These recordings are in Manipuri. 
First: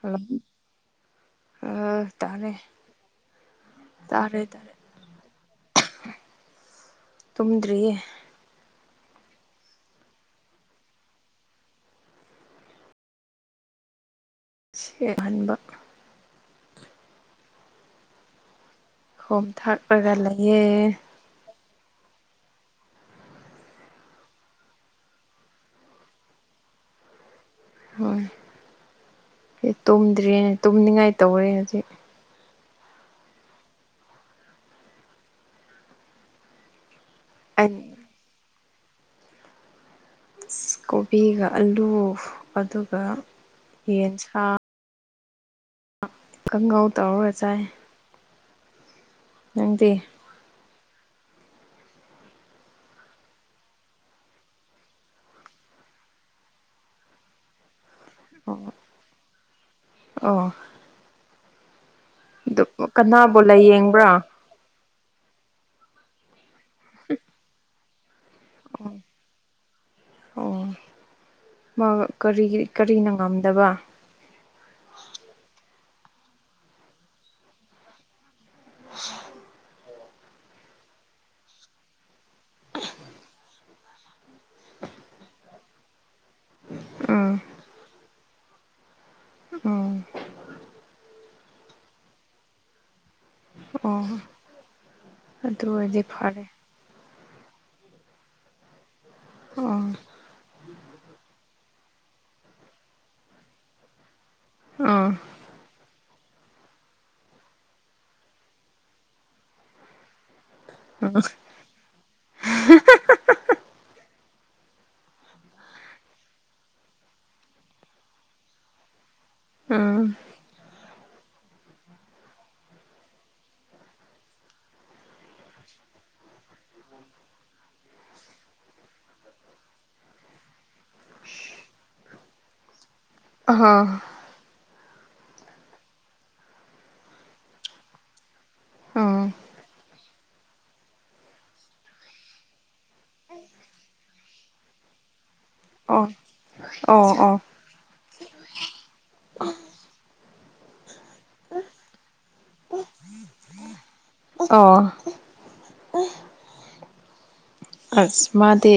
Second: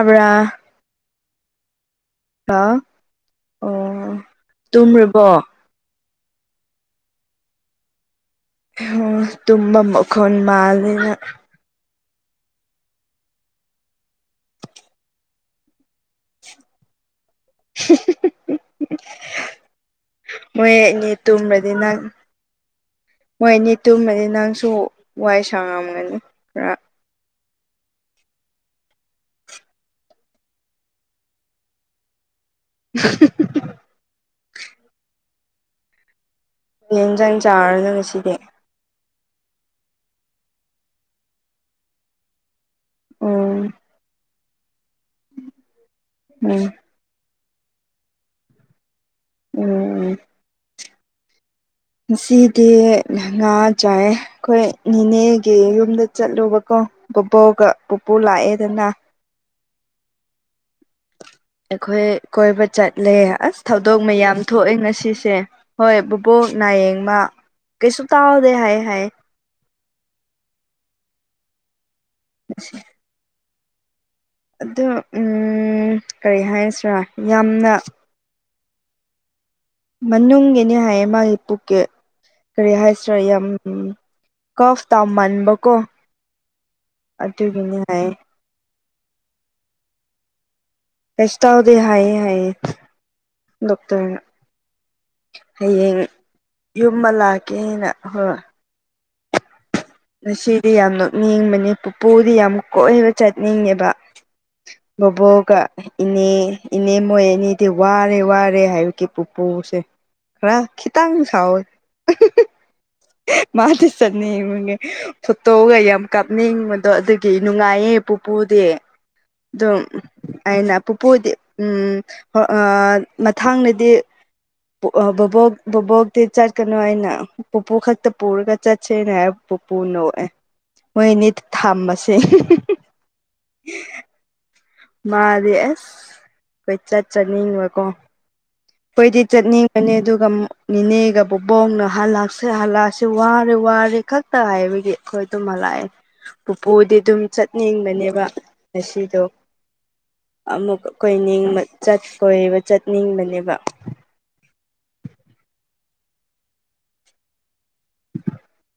ꯍꯜꯂꯣ ꯑ ꯇꯥꯔꯦ ꯍꯥ ꯑꯣ ꯇꯥꯔꯦ ꯇꯥꯔꯦ ꯇꯨꯝꯃꯨꯔꯕꯣ ꯇꯨꯝꯗ꯭ꯔꯤꯌꯦ ꯇꯨꯝꯕ ꯃꯈꯣꯟ ꯃꯥꯜꯂꯦꯅ ꯁ ꯌꯦꯡꯍꯟꯕ [unintelligible] ꯈꯣꯝ ꯊꯥꯛꯂꯒ ꯂꯩꯑꯦ ꯇꯨꯝꯕꯗꯤ ꯅꯪ ꯃꯣꯏꯅꯤ ꯇꯨꯝꯃꯅꯤ ꯅꯪꯁꯨ ꯋꯥꯏ ꯁꯥꯡꯉꯝꯒꯅꯤ ꯈꯔ ꯍꯣꯏ ꯇꯨꯝꯗ꯭ꯔꯤꯅꯦ ꯇꯨꯝꯅꯤꯡꯉꯥꯏ ꯇꯧꯔꯦ ꯍꯧꯖꯤꯛ ꯎ [unintelligible] ꯌꯦꯟꯖꯥꯡ ꯑꯩ ꯆꯥꯔꯅ ꯉꯁꯤꯗꯤ ꯀꯣꯕꯤꯒ ꯑꯂꯨ ꯑꯗꯨꯒ ꯎꯝ ꯌꯦꯟꯁꯥꯡ ꯎꯝ ꯀꯥꯡꯍꯧ ꯇꯧꯔꯒ ꯆꯥꯏ ꯅꯪꯗꯤ ꯎꯝ ꯉꯁꯤꯗꯤ ꯉꯥ ꯆꯥꯏ ꯑꯩꯈꯣꯏ ꯅꯤꯅꯦꯒꯤ ꯌꯨꯝꯗ ꯆꯠꯂꯨꯕꯀꯣ ꯕꯕꯣꯛꯒ ꯄꯨꯄꯨ ꯑꯣ ꯂꯥꯛꯑꯦꯗꯅ ꯑꯣ ꯑꯩꯈꯣꯏ ꯑꯗꯨ ꯀꯣꯏꯕ ꯆꯠꯂꯦ ꯀꯅꯥꯕꯨ ꯑꯁ ꯊꯧꯗꯣꯛ ꯂꯥꯏꯌꯦꯡꯕ꯭ꯔꯥ ꯃꯌꯥꯝ ꯊꯣꯛꯑꯦ ꯉꯁꯤꯁꯦ ꯍꯣꯏ ꯕꯕꯣꯛ ꯅꯥꯌꯦꯡꯃ ꯀꯩꯁꯨ ꯇꯥꯎꯗꯦ ꯍꯥꯏ ꯑꯣ ꯍꯥꯏ ꯑꯣ ꯃꯥ ꯀꯔꯤ ꯀꯔꯤꯅ ꯉꯝꯗꯕ ꯑꯗꯣ ꯎꯝ ꯀꯔꯤ ꯍꯥꯏꯔꯁꯤꯔꯥ ꯌꯥꯝꯅ [unintelligible] ꯃꯅꯨꯡꯒꯤꯅꯤ ꯍꯥꯏꯌꯦ ꯃꯥꯒꯤ ꯄꯨꯛꯀꯦ ꯀꯔꯤ ꯍꯥꯏꯁꯤꯔꯥ ꯌꯥꯝ ꯀꯐ ꯇꯥꯎꯃꯟꯕ ꯀꯣ ꯎꯝ ꯑꯗꯨꯒꯤꯅꯦ ꯍꯥꯏꯌꯦ ꯎꯝ ꯀꯩꯁꯨꯇꯧꯗꯦ ꯍꯥꯏꯌꯦ ꯍꯥꯏꯌꯦ ꯑꯣ ꯗꯣꯛꯇꯔꯅ ꯑꯗꯨ ꯍꯌꯦꯡ ꯑꯣꯏꯔꯗꯤ ꯐꯔꯦ ꯌꯨꯝꯕ ꯂꯥꯛꯀꯦꯅ ꯍꯣꯏ ꯑꯣ ꯉꯁꯤꯗꯤ ꯌꯥꯝ ꯅꯣꯛꯅꯤꯡꯕꯅꯤ ꯄꯨꯄꯨꯗꯤ ꯌꯥꯝ ꯀꯣꯏꯕ ꯆꯠꯅꯤꯡꯉ‌ꯦꯕ ꯑꯥ ꯕ‌ꯣꯕꯣꯛꯀ ꯏꯅꯦ ꯏꯅꯦ ꯃꯣꯏ ꯑꯅꯤꯗꯤ ꯋꯥꯔꯦ ꯋꯥꯔꯦ ꯍꯥꯏꯕꯒꯤ ꯄꯨꯄꯨꯁꯦ ꯈꯔ ꯈꯤꯇꯪ ꯁꯥꯋꯤ ꯃꯥꯗꯤ ꯆꯠꯅꯤꯡꯕꯒꯤ ꯐꯣꯇꯣꯒ ꯌꯥꯝ ꯀꯥꯞꯅꯤꯡꯕꯗꯣ ꯑꯗꯨꯒꯤ ꯅꯨꯡꯉꯥꯏꯌꯦ ꯄꯨꯄꯨꯗꯤ ꯑꯗꯨꯝ ꯑꯥ ꯑꯩꯅ ꯄꯨꯄꯨꯗꯤ ꯎꯝ ꯑ ꯃꯊꯥꯡꯗꯗꯤ ꯕ‌ꯣꯕꯣꯛ ꯕ‌ꯣꯕꯣꯛꯇꯤ ꯆꯠꯀꯅꯨ ꯑꯅ ꯄꯨꯄꯨ ꯈꯛꯇ ꯄꯨꯔꯒ ꯆꯠꯁ‌ꯦꯅ ꯄꯨꯄꯨ ꯅ‌ꯣꯛꯑꯦ ꯃꯣꯏ ꯑꯅꯤ ꯊꯝꯕꯁꯦ ꯑꯍ ꯃꯥꯗꯤ ꯑꯁ ꯀ‌ꯣꯏꯆꯠ ꯆꯠꯅꯤꯡꯕꯀꯣ ꯀꯣꯏꯗꯤ ꯎꯝ ꯆꯠꯅꯤꯡꯕꯅꯤ ꯑꯗꯨꯒ ꯅꯤꯅꯦꯒ ꯕꯨꯕꯣꯛꯅ ꯍꯜꯂꯛꯁꯦ ꯍꯜꯂꯛꯑꯁ‌ꯦ ꯋꯥꯔꯦ ꯋꯥꯔꯦ ꯈꯛ ꯇ ꯍꯥꯏꯕꯒꯤ ꯑꯩꯈꯣꯏ ꯑꯗꯨꯝ ꯍꯂꯛꯑꯦ ꯑꯣ ꯄꯨꯄꯨꯗꯤ ꯑꯣ ꯑꯗꯨꯝ ꯑꯣ ꯆꯠ ꯅꯤꯡꯕꯅꯦꯕ ꯉꯁꯤꯗꯣ ꯑꯃꯨꯛ ꯀꯣꯏꯅꯤꯡꯕ ꯆꯠ ꯀꯣꯏꯕ ꯆꯠꯅꯤꯡꯕꯅꯦꯕ ꯑꯣ ꯑꯁ ꯃꯥꯗꯤ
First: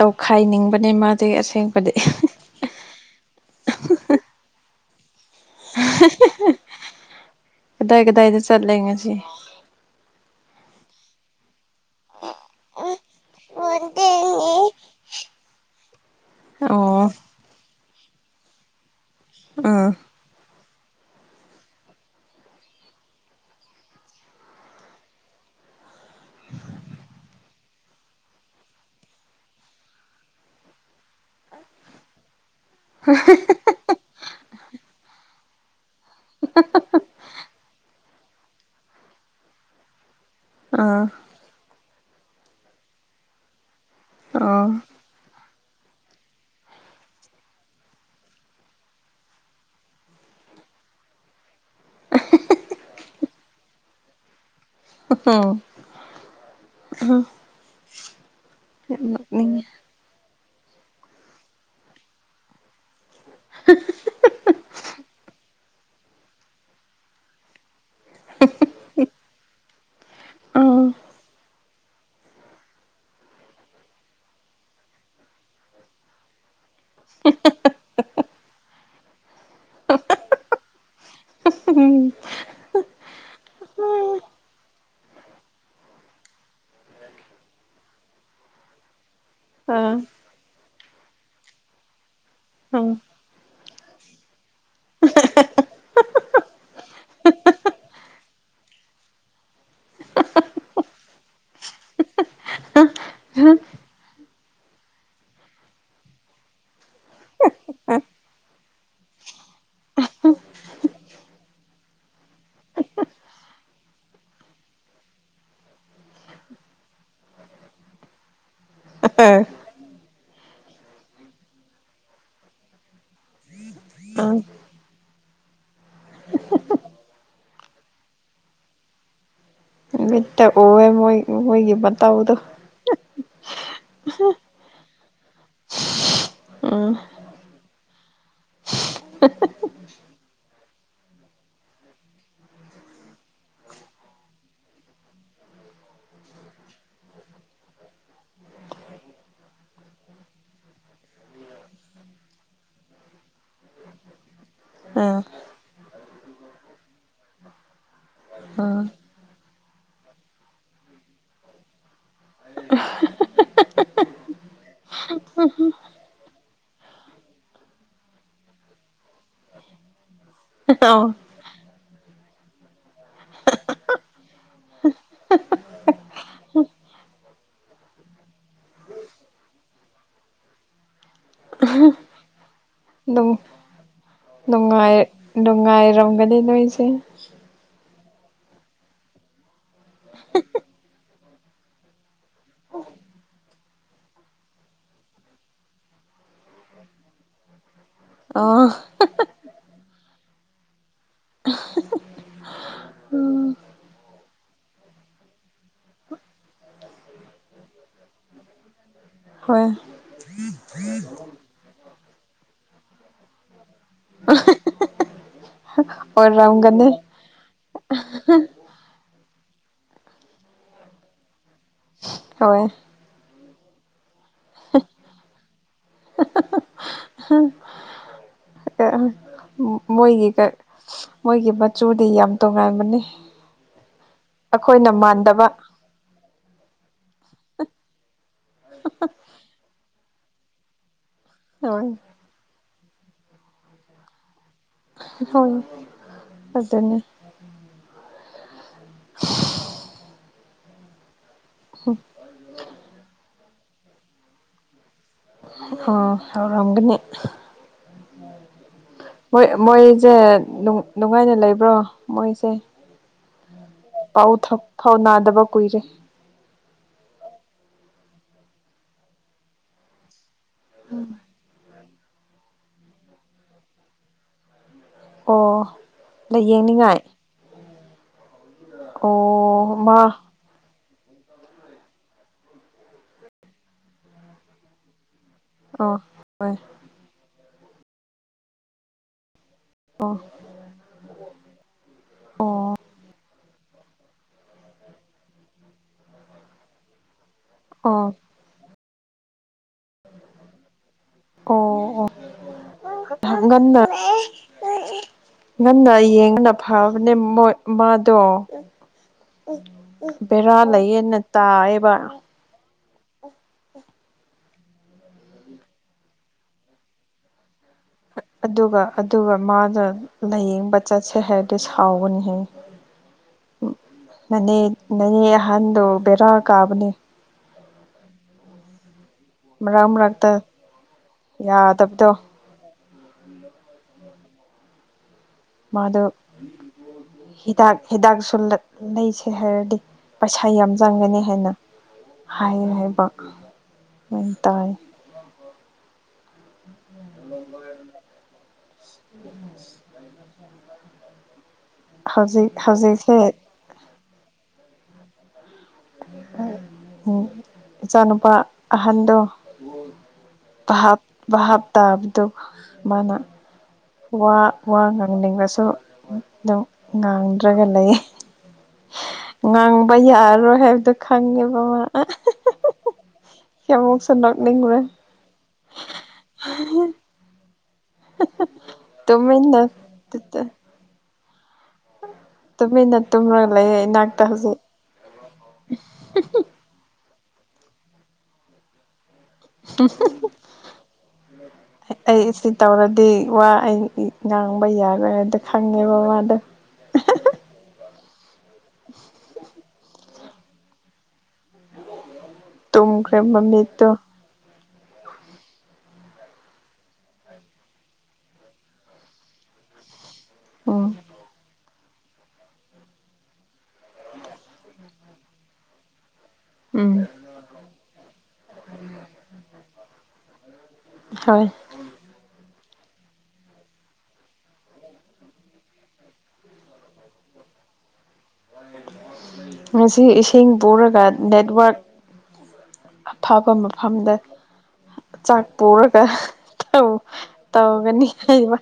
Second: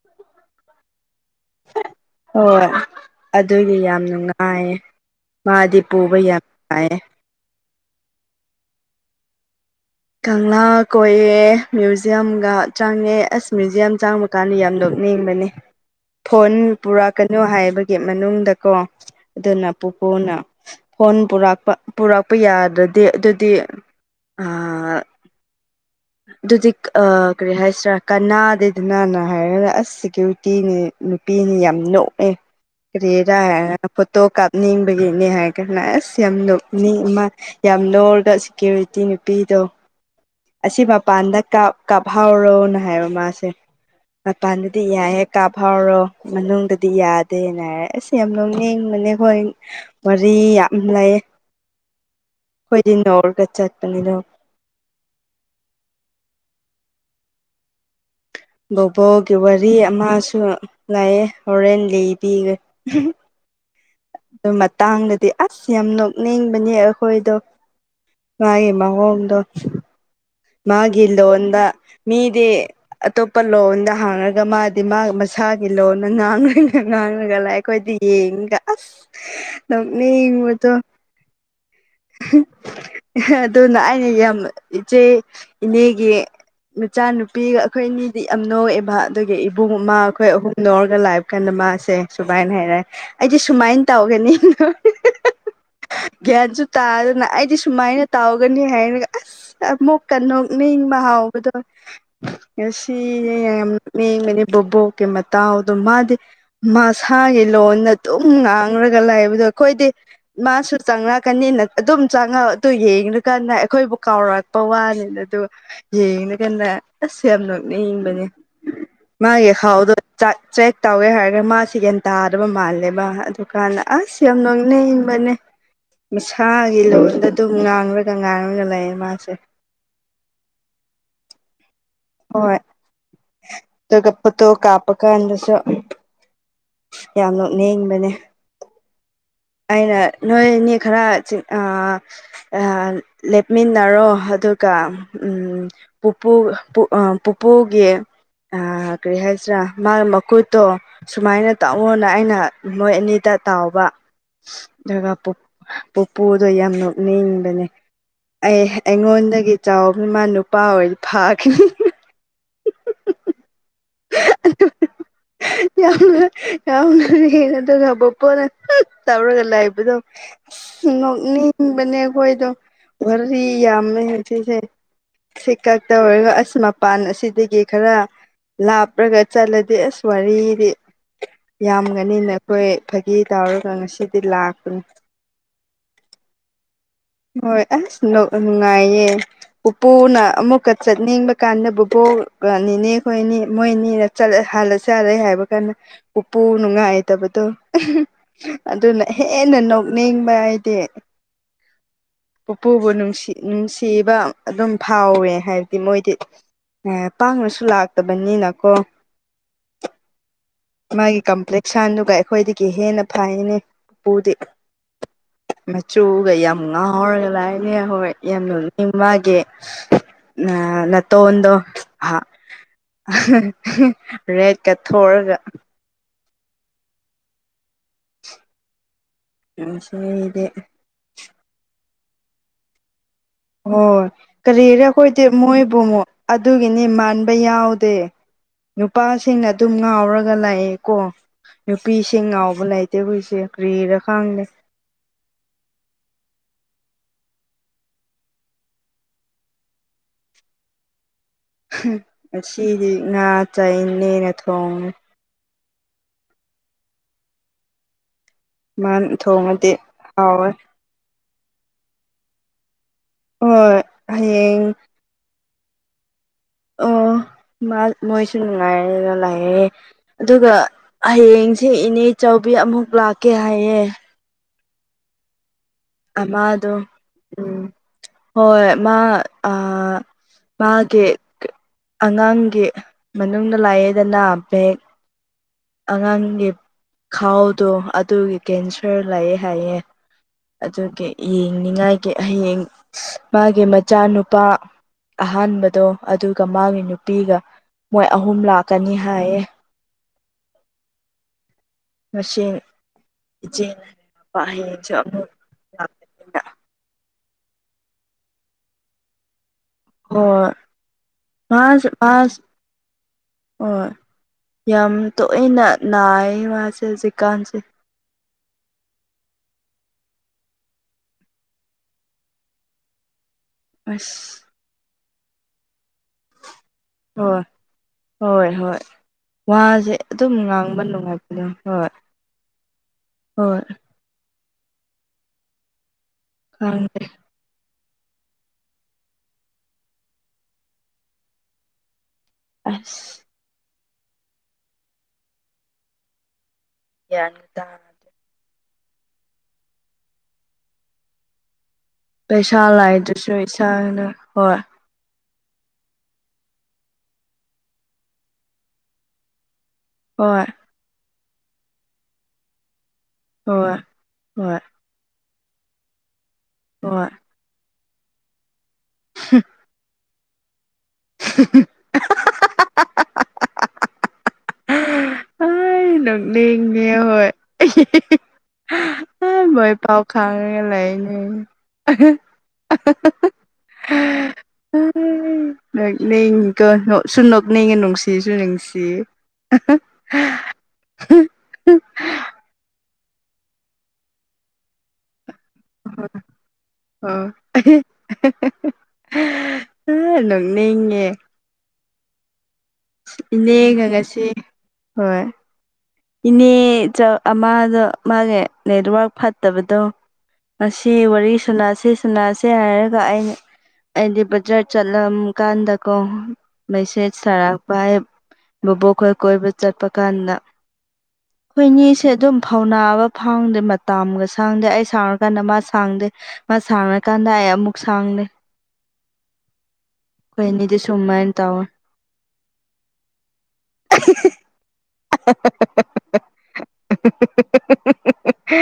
ꯇꯧꯈꯥꯏꯅꯤꯡꯕꯅꯦ ꯃꯥꯗꯤ ꯑꯁꯦꯡꯕꯗꯤ ꯍꯣꯏ ꯑꯗꯨꯒꯤ ꯌꯥꯝ ꯅꯨꯡꯉꯥꯏꯌ‌ꯦ ꯃꯥꯗꯤ ꯄꯨꯕ ꯌꯥꯝ ꯅꯨꯡꯉꯥꯏꯌꯦ ꯀꯗꯥꯏ ꯀꯗꯥꯏꯗ ꯆꯠꯂꯦ ꯉꯁꯤ ꯀꯪꯂꯥ ꯀꯣꯏꯌꯦ ꯃ꯭ꯌꯨꯖꯤꯌꯝꯒ ꯆꯥꯡꯉꯦ ꯑꯁ ꯃ꯭ꯌꯨꯖꯤꯌꯝ ꯆꯥꯡꯕ ꯃꯥꯗꯤ ꯌꯥꯝ ꯅ‌ꯣꯛꯅꯤꯡꯕꯅꯦ ꯐꯣꯟ ꯑꯣ ꯄꯨꯔꯛꯀꯅꯨ ꯍꯥꯏꯕꯒꯤ ꯃꯅꯨꯡꯗꯀꯣ ꯑꯗꯨꯅ ꯑꯥ ꯄꯨꯄꯨꯅ ꯐꯣꯟ ꯄꯨꯔꯛꯄ ꯄꯨꯔꯛꯄ ꯌꯥꯗ꯭ꯔꯗꯤ ꯑꯗꯨꯗꯤ ꯑꯥ ꯑꯗꯨꯗꯤ ꯑ ꯀꯔꯤ ꯍꯥꯏꯁꯤꯔꯥ ꯀꯅꯥ‌ꯦꯗꯗꯅ ꯍꯥꯏꯔꯒ ꯑꯁ ꯁꯦꯀ꯭ꯌꯨꯔꯤꯇꯤꯅꯦ ꯅꯨꯄꯤꯅꯤ ꯌꯥꯝ ꯅꯣꯛꯑꯦ ꯀꯔꯤꯔꯥ ꯍꯥꯏꯔ ꯐꯣꯇꯣ ꯀꯥꯞꯅꯤꯡꯕꯒꯤꯅꯦ ꯍꯥꯏꯔꯒꯥꯟꯅ ꯑꯁ ꯌꯥꯝ ꯅꯣꯛꯅꯤꯡꯃ ꯌꯥꯝ ꯂꯔꯒ ꯁꯦꯀ꯭ꯌꯨꯔꯤꯇꯤ ꯅꯨꯄꯤꯗꯣ ꯑꯁꯤ ꯑꯥ ꯃꯄꯥꯟꯗ ꯀꯥꯞ ꯀꯥꯞꯍꯥꯎꯔꯣꯅ ꯍꯥꯏꯕ ꯃꯥꯁꯦ ꯃꯄꯥꯟꯗꯗꯤ ꯌꯥꯏꯍꯦ ꯀꯥꯞ ꯐꯥꯎꯔꯣ ꯃꯅꯨꯡꯗꯗꯤ ꯌꯥꯗꯦꯅ ꯍꯥꯏꯔꯦ ꯑꯁ ꯌꯥꯝ ꯅ‌ꯣꯛꯅꯤꯡꯕꯅꯦ ꯑꯩꯈꯣꯏ ꯋꯥꯔꯤ ꯌꯥꯝ ꯂꯩ ꯑꯩꯈꯣꯏꯗꯤ ꯅꯧꯔꯒ ꯆꯠꯄꯅꯤꯅꯣ ꯍ‌ꯣ ꯍ‌ꯣ ꯕꯣꯕꯣꯛꯒꯤ ꯋꯥꯔꯤ ꯑꯃꯁꯨ ꯂꯩꯑꯦ ꯍꯣꯔꯦꯟ ꯂꯤꯕꯤꯒ [inaudible] ꯑꯗꯨ ꯃꯇꯥꯡꯗꯗꯤ ꯑꯁ ꯌꯥꯝ ꯅꯣꯛꯅꯤꯡꯕꯅꯦ ꯑꯩꯈꯣꯏꯗꯣ ꯃꯥꯒꯤ ꯃꯑꫭꯡꯗꯣ ꯑꯥ ꯃꯥꯒꯤ ꯂꯣꯟꯗ ꯃꯤꯗꯤ ꯑꯇꯣꯞꯄ ꯂꯣꯟꯗ ꯍꯥꯡꯉꯒ ꯃꯥꯗꯤ ꯃꯥ ꯃꯁꯥꯒꯤ ꯂꯣꯟꯗ ꯉꯥꯡꯕꯅꯤ ꯉꯥꯡꯂꯒ ꯂꯥꯛꯑꯦ ꯑꯩꯈꯣꯏꯗꯤ ꯌꯦꯡꯉꯒ ꯑꯁ ꯅ‌ꯣꯛꯅꯤꯡꯕꯗꯣ ꯎꯝ ꯑꯗꯨꯅ ꯑꯩꯅ ꯌꯥꯝ ꯏꯆꯦ ꯏꯅꯦꯒꯤ ꯃꯆꯥꯅꯨꯄꯤꯒ ꯑꯩꯈꯣꯏ ꯑꯅꯤꯗꯤ ꯌꯥꯝ ꯅꯣꯛꯑꯦꯕ ꯑꯗꯨꯒꯤ ꯏꯕꯨꯡ ꯑꯃ ꯑꯩꯈꯣꯏ ꯑꯍꯨꯝ ꯂꯧꯔꯒ ꯂꯥꯛꯏꯕ ꯀꯥꯟꯗ ꯃꯥꯁꯦ ꯁꯨꯃꯥꯏꯅ ꯍꯥꯏꯔꯦ ꯎꯝ ꯑꯩꯗꯤ ꯁꯨꯃꯥꯏꯅ ꯇꯧꯒꯅꯤꯅ ꯒ꯭ꯌꯥꯟꯁꯨ ꯇꯥꯗꯅ ꯑꯩꯗꯤ ꯁꯨꯃꯥꯏꯅ ꯇꯥꯎꯒꯅꯤ ꯍꯥꯏꯔꯒ ꯑꯁ ꯑꯃꯨꯛꯀ ꯅꯣꯛꯅꯤꯡꯕ ꯍꯥꯎꯕꯗꯣ ꯉꯁꯤ ꯌꯥꯝ ꯃꯤ ꯃꯅꯦ ꯕꯕꯣꯛ ꯀꯦ ꯃꯇ ꯇꯥꯎ ꯑꯗꯨ ꯃꯥꯗꯤ ꯃꯁꯥꯒꯤ ꯂꯣꯟꯅ ꯑꯗꯨꯝ ꯉꯥꯡꯔꯒ ꯂꯩꯕꯗꯣ ꯑꯩꯈꯣꯏꯗꯤ ꯃꯥꯁꯨ ꯆꯪꯂꯪꯂꯛꯀꯅꯤꯅ ꯑꯗꯨꯝ ꯆꯪꯉꯛ ꯑꯗꯨ ꯌꯦꯡꯉꯀꯥꯟꯗ ꯑꯩꯈꯣꯏꯕꯨ ꯀꯥꯎꯔꯛꯄ ꯋꯥꯅꯤꯅ ꯑꯗꯨ ꯌꯦꯡꯅ ꯀꯥꯟꯗ ꯑꯁ ꯌꯥꯝ ꯅꯣꯛꯅꯤꯡꯕꯅꯦ ꯃꯥꯒꯤ ꯈꯥꯎꯗꯣꯥꯛ ꯆꯦꯛ ꯇꯧꯋꯦ ꯍꯥꯏꯔꯒ ꯃꯥꯁꯤꯦ ꯒꯌꯥꯟ ꯇꯥꯗꯕ ꯃꯥꯜꯂꯦ ꯃꯥ ꯀꯥꯟꯗ ꯑꯁ ꯌꯥꯝ ꯅ‌ꯣꯛꯅꯤꯡꯕꯅ‌ꯦ ꯃꯁꯛ ꯊꯒꯤ ꯂꯣꯟꯗ ꯑꯗꯨꯝ ꯉꯥꯡꯂꯒ ꯉꯥꯡꯉꯒ ꯂꯩꯌꯦ ꯃꯥꯁꯦ ꯃꯤꯠꯇ ꯎꯋꯦ ꯃꯣꯏ ꯃꯣꯏ ꯍꯣꯏ ꯑꯗꯨꯒꯒꯞꯄꯠꯇꯣ ꯀꯥꯞꯄꯀꯥꯟꯗꯁꯨ ꯎꯝ ꯌꯥꯝ ꯅꯣꯛꯅꯤꯡꯕꯅꯦ [unintelligible] ꯑꯩꯅ ꯅꯣꯏ ꯑꯅꯤ ꯈꯔ ꯂꯦꯞꯃꯤꯟꯅꯔꯣ ꯑꯗꯨꯒ ꯎꯝ ꯄꯨꯞꯄꯨ ꯑ ꯄꯨꯄꯨꯒꯤ ꯑ ꯀꯔꯤ ꯍꯥꯏꯁ꯭ꯔꯥ ꯃꯥ ꯃꯀꯨꯠꯇꯣ ꯁꯨꯃꯥꯏꯅ ꯇꯥꯛꯑꯣꯣꯅ ꯑꯩꯅ ꯃꯣꯏ ꯑꯅꯤꯗ ꯇꯥꯎꯕ ꯑꯗꯨꯒ ꯑꯥ ꯄꯨꯄꯨꯗꯣ ꯌꯥꯝ ꯅ‌ꯣꯛꯅꯤꯡꯕꯅꯦ ꯑꯩ ꯑꯥ ꯑꯩꯉꯣꯟꯗꯒꯤ ꯆꯥꯎ ꯏꯃꯥ ꯅꯨꯄꯥ ꯑꯣꯏꯗꯤ ꯐꯥꯈꯤꯅꯤ [unintelligible] [unintelligible] ꯌꯥꯝꯅ ꯌꯥꯝꯅ ꯍꯦꯟꯅꯗ ꯈꯕ ꯄꯣꯅ ꯇꯧꯔꯒ ꯂꯥꯏꯕꯗꯣ ꯑꯣ ꯅ‌ꯣꯛꯅꯤꯡꯕꯅ‌ꯦ ꯑꯩꯈ‌ꯣꯏꯗ‌ꯣ ꯒꯔꯤ ꯌꯥꯝꯃꯦ ꯍꯧꯖꯤꯛꯁ‌ꯦ ꯁꯤ ꯀꯛꯇ ꯑꯣꯏꯔꯒ ꯑꯁ ꯃꯄꯥꯟ ꯑꯁꯤꯗꯒꯤ ꯈꯔ ꯂꯥꯞꯄꯔꯒ ꯆꯠꯂꯗꯤ ꯑꯁ ꯋꯥꯔꯤꯗꯤ ꯌꯥꯝꯒꯅꯤꯅ ꯑꯩꯈꯣꯏ ꯐꯥꯒꯤ ꯅꯨꯡ ꯇꯧꯔꯒ ꯉꯁꯤꯗꯤ ꯂꯥꯛꯄꯅꯤ ꯅꯨꯡꯉꯥꯏꯔꯝꯒꯗꯤ ꯅ‌ꯣꯏꯁꯦ ꯍꯣꯏ ꯑꯁ ꯅꯨꯡꯉꯥꯏꯌꯦ ꯄꯨꯄꯨꯅ ꯑꯃꯨꯛꯀ ꯆꯠꯅꯤꯡꯕ ꯀꯥꯟꯗ ꯕꯨꯄꯣꯛ ꯅꯤꯅꯦ ꯈꯣꯏꯅꯤ ꯃꯣꯏꯅꯤꯅꯠꯂ ꯍꯜꯂꯁꯤ ꯍꯜꯂꯦ ꯍꯥꯏꯕ ꯀꯥꯟꯗ ꯎꯄꯨ ꯅꯨꯡꯉꯥꯏꯇꯕꯗꯣ ꯑꯣ ꯑꯗꯨꯅ ꯍꯦꯟꯅ ꯅꯣꯛꯅꯤꯡꯕ ꯍꯥꯏꯗꯤ [unintelligible] ꯄꯨꯄꯨꯕꯨ ꯅꯨꯡꯁꯤ ꯎꯝ ꯅꯨꯡꯁꯤꯕ ꯑꯗꯨꯝ ꯐꯥꯎꯋꯦ ꯍꯥꯏꯕꯗꯤ ꯃꯣꯏꯗꯤ ꯑꯦ ꯄꯥꯡꯅꯁꯨ ꯂꯥꯛꯇꯕꯅꯤꯅꯀꯣ ꯍꯣꯏ ꯃꯥꯒꯤ ꯀꯝꯄ꯭ꯂꯦꯛꯁꯥꯟꯗꯨꯒ ꯑꯩꯈꯣꯏꯗꯒꯤ ꯍꯦꯟꯅ ꯇꯥꯏꯅꯦꯄꯗꯤ ꯃꯆꯨꯒ ꯌꯥꯝ ꯃꯨ ꯑꯣꯏꯔꯝꯒꯅꯤ ꯉꯥꯔꯒ ꯂꯥꯏ ꯑꯦ ꯍꯣꯏ ꯌꯥꯝ ꯅ‌ꯣꯛꯅꯤꯡ ꯃꯥꯒꯤ ꯅꯥꯇꯣꯟꯗꯣ ꯑ ꯍꯣꯏ ꯔꯦꯀ ꯊ‌ꯣꯔꯒ [unintelligible] ꯃꯣꯏꯒꯤ ꯁꯤꯗꯤ ꯃꯣꯏꯒꯤ ꯃꯆꯨꯗꯤ ꯌꯥꯝ ꯇꯣꯉꯥꯏꯥꯟꯕꯅꯤ ꯍꯣꯏ ꯀꯔꯤꯔꯦ ꯑꯩꯈꯣꯏꯗꯤ ꯃꯣꯏꯕꯨ ꯑꯗꯨꯒꯤꯅꯤ ꯃꯥꯟꯕ ꯌꯥꯎꯗꯦ ꯅꯨꯄꯥꯁꯤꯡꯅ ꯑꯗꯨꯝ ꯉꯥꯎꯔꯒ ꯂꯥꯛꯑꯦꯀꯣ ꯍꯣꯏ ꯅꯨꯄꯤꯁꯤꯡ ꯏꯦꯡ ꯉꯥꯎꯕ ꯂꯩꯇꯦ ꯑꯩꯈꯣꯏꯁꯦ ꯀ꯭ꯔꯤꯔ ꯈꯪꯗꯦ ꯍꯣꯏ ꯑꯗꯨꯅꯤ [inaudible] ꯉꯁꯤꯗꯤ ꯉꯥ ꯆꯥꯢ ꯏꯅꯦꯅ ꯊꯣꯡꯉꯦ ꯑꯣ ꯍꯧꯔꯝꯒꯅꯤ ꯃꯥꯅ ꯃꯣꯏ ꯊꯣꯡꯉꯗꯤ ꯃꯣꯏꯖꯦ ꯍꯥꯎꯋꯦ ꯅꯨꯡ ꯅꯨꯡꯉꯥꯏꯅ ꯂꯩꯕ꯭ꯔꯣ ꯃꯣꯏꯁꯦ ꯍꯣꯏ ꯄꯥꯎ ꯊꯥꯝ ꯍꯌꯦꯡ ꯐꯥꯎꯅꯥꯗꯕ ꯀꯨꯏꯔꯦ ꯑꯣ ꯃꯣꯏꯁꯨ ꯅꯨꯡꯉꯥꯏꯔꯅ ꯂꯩꯥꯑꯦ ꯑꯗꯨꯒ ꯍꯌꯦꯡ ꯁ‌ꯦ ꯏꯅꯦ ꯆꯧꯕꯤ ꯑꯃꯨꯛ ꯂꯥꯛꯀꯦ ꯍꯥꯏꯌꯦ ꯑꯣ ꯑ ꯃꯥꯗꯣ ꯂꯥꯏꯌꯦꯡꯅꯤꯡꯉꯥꯏ ꯎꯝ ꯍꯣꯏ ꯃꯥ ꯑꯣ ꯑ ꯃꯥ ꯃꯥꯒꯤ ꯑꯉꯥꯡꯒꯤ ꯃꯅꯨꯡꯗ ꯂꯩꯌ‌ꯩꯗꯅ ꯕꯦꯛ ꯑꯥ ꯑꯉꯥꯡꯒꯤ ꯍꯣꯏ ꯈꯥꯎꯗꯣ ꯑꯗꯨꯒꯤ ꯀꯦꯟꯁꯔ ꯂꯩꯌ‌‌ꯦ ꯍꯥꯏꯌꯦ ꯑ‌ꯣ ꯑꯗꯨꯒꯤ ꯌꯦꯡꯅꯤꯉꯥꯏꯒꯤ ꯍꯌꯦꯡ ꯃꯥꯒꯤ ꯃꯆꯥꯅꯨꯄꯥ ꯑꯍꯥꯟꯕꯗꯣ ꯑꯗꯨꯒ ꯃꯥꯒꯤ ꯅꯨꯄꯤꯒ ꯑꯣ ꯃꯣꯏ ꯑꯍꯨꯝ ꯂꯥꯛꯀꯅꯤ ꯍꯥꯏꯌꯦ ꯑꯣ ꯃꯁꯤꯡ ꯑꯣ ꯏꯆꯦ ꯉꯟꯅ ꯄꯥ ꯍꯌ‌ꯦꯡꯁꯨ ꯑꯃꯨꯛ ꯉꯟꯅ ꯂꯥꯛꯀꯅꯤꯅ ꯌꯦꯡꯕꯅ ꯐꯕꯅꯦ ꯃ‌ꯣꯏ ꯃꯥꯗꯣ ꯍꯣꯏ ꯕꯦꯔꯥ ꯂꯩꯌꯦꯅ ꯃꯥꯁꯨ ꯇꯥꯌꯦꯕ ꯃꯥꯁꯨ ꯍꯣꯏ ꯌꯥꯝ ꯇꯣꯏꯅ ꯅꯥꯏ ꯃꯥꯁꯦ ꯍꯧꯖꯤꯛꯀꯥꯟꯁꯦ ꯑꯗꯨꯒ ꯑꯗꯨꯒ ꯃꯥ‌ꯒ ꯂꯥꯏꯌꯦꯡꯕ ꯆꯠꯁꯦ ꯍꯥꯏꯔꯗꯤ ꯁꯥꯎꯕꯅꯤꯍ‌ꯦ [inaudible] [inaudible] ꯑꯁ ꯅꯅꯦ ꯅꯅꯦ ꯑꯍꯟꯗ ꯕ‌ꯦꯔꯥ ꯀꯥꯕꯅꯦ ꯍꯣꯏ ꯍꯣꯏ ꯍꯣꯏ ꯃꯔꯛ ꯋꯥꯁꯦ ꯃꯔꯛꯇ ꯑꯗꯨꯝ ꯉꯥꯡꯕ ꯅꯨꯡꯉꯥꯏꯕꯅ‌ꯦ ꯍꯣꯏ ꯌꯥꯗꯕꯗꯣ ꯍꯣꯏ ꯃꯥꯗ‌ꯣ ꯈꯪꯗ‌ꯦ ꯍꯤꯗꯥꯛ ꯍꯤꯗꯥꯛꯁꯨ ꯂꯩꯁꯦ ꯍꯥꯏꯔꯗꯤ ꯄꯩꯁꯥ ꯌꯥꯝ ꯆꯪꯒꯅꯤ ꯍꯥꯏꯅ ꯍꯥꯏꯌ‌ꯦꯅ ꯍꯥꯏꯕ ꯑꯁ ꯑꯃꯥꯏꯅ ꯇꯥꯌ‌ꯦ ꯒ꯭ꯌꯥꯟ ꯇꯥ [unintelligible] [unintelligible] [unintelligible] [unintelligible] ꯍꯧꯖꯤꯛ ꯄꯩꯁꯥ ꯍꯧꯖꯤꯛꯁꯦ ꯂꯩꯇ꯭ꯔꯥꯁꯨ ꯏꯁꯥꯅ ꯍꯣꯏ ꯎꯝ ꯏꯆꯥꯅꯨꯄꯥ ꯑꯍꯟꯗ‌ꯣ ꯍꯣꯏ ꯚꯥꯞ ꯚꯥꯞ ꯇꯥꯕꯗꯨ ꯃꯥꯅ ꯍ‌ꯣꯏ ꯋꯥ ꯋꯥ ꯉꯥꯡꯅꯤꯡꯕꯁꯨ ꯑꯗꯨꯝ ꯍꯣꯏ ꯉꯥꯡꯗ꯭ꯔꯒ ꯂꯩ ꯉꯥꯡꯕ ꯌꯥꯔꯣꯏ ꯍꯥꯏꯕꯗꯣ ꯈꯪꯉꯦꯕꯃꯥ ꯀꯌꯥꯃ‌ꯣꯛꯁꯨ ꯅ‌ꯣꯛꯅꯤꯡꯕ꯭ꯔꯥ [unintelligible] ꯑꯥꯏ ꯅꯣꯛꯅꯤꯡꯉꯦ ꯍꯣꯏ [unintelligible] [unintelligible] ꯑ ꯃꯣꯏ ꯄꯥꯎ ꯈꯪꯉꯒ ꯂꯩꯅꯦ ꯇꯨꯃꯤꯟꯅ ꯇꯨꯝꯔꯒ ꯂꯩꯌꯦ ꯏꯅꯥꯛꯇ ꯍꯧꯖꯤꯛ ꯅꯣꯛꯅꯤꯡꯉꯤꯀꯣ ꯅꯣꯛꯁꯨ ꯅ‌ꯣꯛꯅꯤꯡꯉ‌ꯦ ꯅꯨꯡꯁꯤꯁꯨ ꯅꯨꯡꯁꯤꯌ‌ꯦ ꯑꯩ ꯁꯤ [unintelligible] ꯇꯧꯔꯗꯤ ꯋꯥ ꯑꯩ ꯉꯥꯡꯕ ꯌꯥꯔꯣꯏ ꯍꯥꯏꯗꯤ ꯈꯪꯉꯦꯕ ꯋꯥꯗꯣ ꯑꯣ ꯅ‌ꯣꯛꯅꯤꯡꯉꯦ ꯇꯨꯝꯈ꯭ꯔꯦ ꯏꯅꯦꯒ ꯃꯃꯤꯠꯇꯣ ꯉꯁꯤ ꯍꯣꯏ ꯏꯅꯦꯆ ꯑꯃꯗ‌ꯣ ꯃꯥꯒꯤ ꯅꯦꯠꯋꯔꯛ ꯐꯠꯇꯕꯗꯣ ꯎꯝ ꯑꯁꯤ ꯋꯥꯔꯤ ꯁꯅꯁꯤ ꯁꯅꯥꯁꯦ ꯍꯥꯏꯔꯒ ꯑꯩꯅ ꯑꯩꯗꯤ ꯕꯖꯥꯔ ꯆꯠꯂꯝ ꯀꯥꯟꯗꯀꯣ ꯎꯝ ꯃꯦꯁꯦꯠ ꯊꯔꯛꯄ ꯍꯋꯦ ꯕꯣꯕꯣꯛꯈꯣꯏ ꯀꯣꯏꯕ ꯆꯠꯄ ꯀꯥꯟꯗ ꯍꯣꯏ ꯑꯩꯈꯣꯏꯅꯤꯁꯦ ꯑꯗꯨꯝ ꯐꯧꯅꯥꯕ ꯐꯥꯎꯗꯦ ꯃꯇꯥꯝꯒ ꯁꯪꯗꯦ ꯑꯩ ꯁꯪꯉꯀꯥꯟꯗ ꯃꯥ ꯁꯪꯗꯦ ꯃꯥ ꯁꯪꯉꯀꯥꯟꯗ ꯑꯩ ꯑꯃꯨꯛ ꯁꯪꯗꯦ ꯉꯁꯤ ꯏꯁꯤꯡ ꯑꯅꯤꯗꯤ ꯄꯨꯔꯒ ꯁꯨꯃꯥꯏꯅ ꯇꯧꯋꯦ ꯅꯦꯠꯋꯔꯛ ꯑꯐꯕ ꯃꯐꯝꯗ ꯆꯥꯛ ꯄꯨꯔꯒ ꯇꯧ ꯇꯧꯒꯅꯤ ꯑꯩꯕ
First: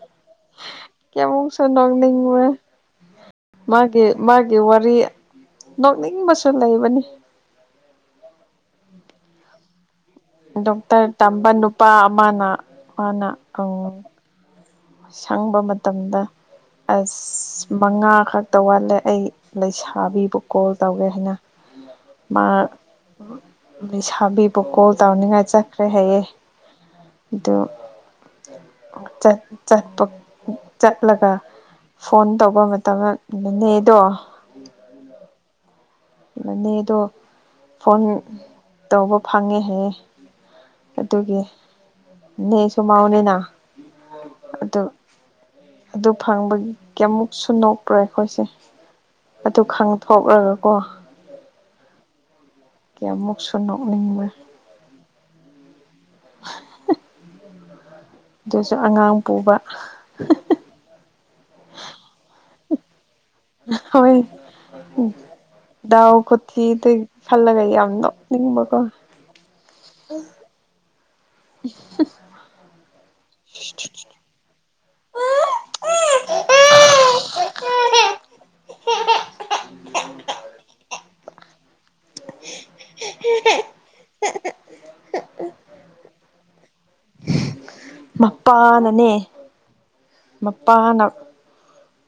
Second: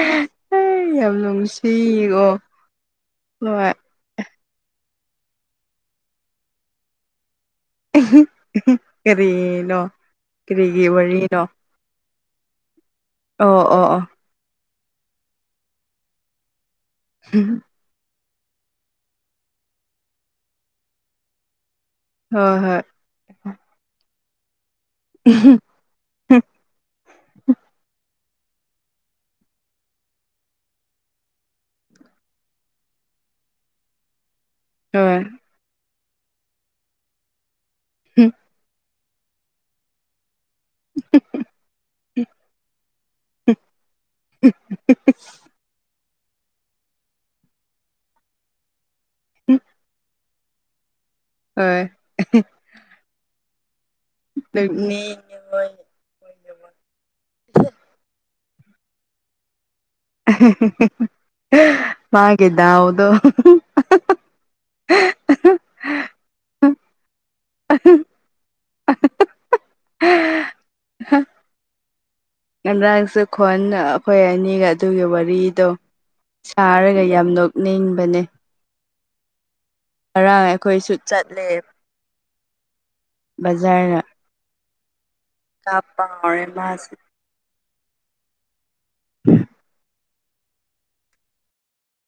ꯑꯩ ꯌꯥꯝ ꯀꯦꯃꯣ ꯁ ꯅꯪꯅꯤ ꯅꯨꯡꯁꯤꯀꯣ [unintelligible] ꯍꯣꯏ ꯃꯥꯒꯤ ꯃꯥꯒꯤ ꯋꯥꯔꯤ ꯅꯣꯛꯅꯤꯡꯕꯁꯨ ꯂꯩꯕꯅꯤ ꯀꯔꯤ ꯅꯣ ꯗꯣꯛꯇꯔ ꯇꯝꯕ ꯅꯨꯄꯥ ꯑꯃꯅ ꯃꯥꯅ ꯑꯣ ꯑ ꯑꯣ ꯑꯣ ꯁꯪꯕ ꯃꯇꯝꯗ ꯑꯁ ꯎꯝ ꯃꯉꯥ ꯈꯛꯇ ꯋꯥꯠꯂꯦ ꯑꯩ ꯂꯩꯁꯥꯕꯤꯕꯨ ꯀꯣꯜ ꯇꯧꯒꯦ ꯍꯥꯏꯅ ꯃꯥ ꯍꯣꯏ ꯂꯩꯁꯥꯕꯤꯕꯨ ꯀꯣꯜ ꯇꯧꯅꯤꯡꯉꯥꯏ ꯆꯠ ꯈꯔꯦ ꯍꯥꯏꯌꯦ ꯑꯗꯨ ꯆꯠ ꯆꯠꯄ ꯆꯠꯂꯒ ꯐꯣꯟ ꯇꯧꯕ ꯃꯇꯝ ꯅꯅꯦꯗꯣ [unintelligible] ꯃꯅꯦꯗꯣ ꯐꯣꯟ ꯍꯣꯏ ꯇꯧꯕ ꯐꯪꯉꯦ ꯍꯥꯏꯌꯦ ꯑꯗꯨꯒꯤ ꯅꯦꯁꯨ ꯃꯎꯅꯤꯅ ꯑꯗꯨ ꯑꯗꯨ ꯐꯪꯕꯒꯤꯌꯥꯃꯨꯛꯁꯨ ꯅꯣꯛꯄ꯭ꯔꯣ ꯑꯩꯈꯣꯏꯁꯦ ꯑꯗꯨ ꯈꯪꯗꯦ ꯀꯣꯛꯂꯒꯀꯣ ꯍꯣꯏ ꯀꯃꯨꯛꯁꯨꯨ ꯅꯣꯛꯅꯤꯡꯕ ꯅꯦ ꯑ [unintelligible] ꯏꯣꯏ [inaudible] [inaudible] ꯑꯗꯨꯁꯨ ꯑꯉꯥꯡ ꯄꯨꯕ ꯃꯥꯒꯤ ꯗꯥꯎꯗꯣ ꯍꯣꯏ ꯎꯝ ꯗꯥꯎ ꯈꯨꯊꯤꯗꯣ ꯈꯜꯂꯒ ꯌꯥꯝ ꯅꯣꯛꯅꯤꯡꯕꯀꯣ [inaudible] ꯉꯗꯥꯡꯁꯦ ꯈꯣꯟ ꯑꯩꯈꯣꯏ ꯑꯅꯤꯒ ꯑꯗꯨꯒꯤ ꯋꯥꯔꯤꯗꯣ ꯁꯥꯔꯒ ꯌꯥꯝ ꯅꯣꯛꯅꯤꯡꯕꯅꯦ ꯉꯔꯥꯡ ꯑꯩꯈꯣꯏꯁꯨ ꯆꯠꯂꯦ [inaudible] ꯕꯖꯥꯔꯗ [inaudible] [unintelligible] ꯀꯥ ꯄꯥꯔ ꯑꯦ ꯃꯥꯁꯤ [unintelligible] ꯃꯄꯥꯅꯅꯦ ꯃꯄꯥꯅ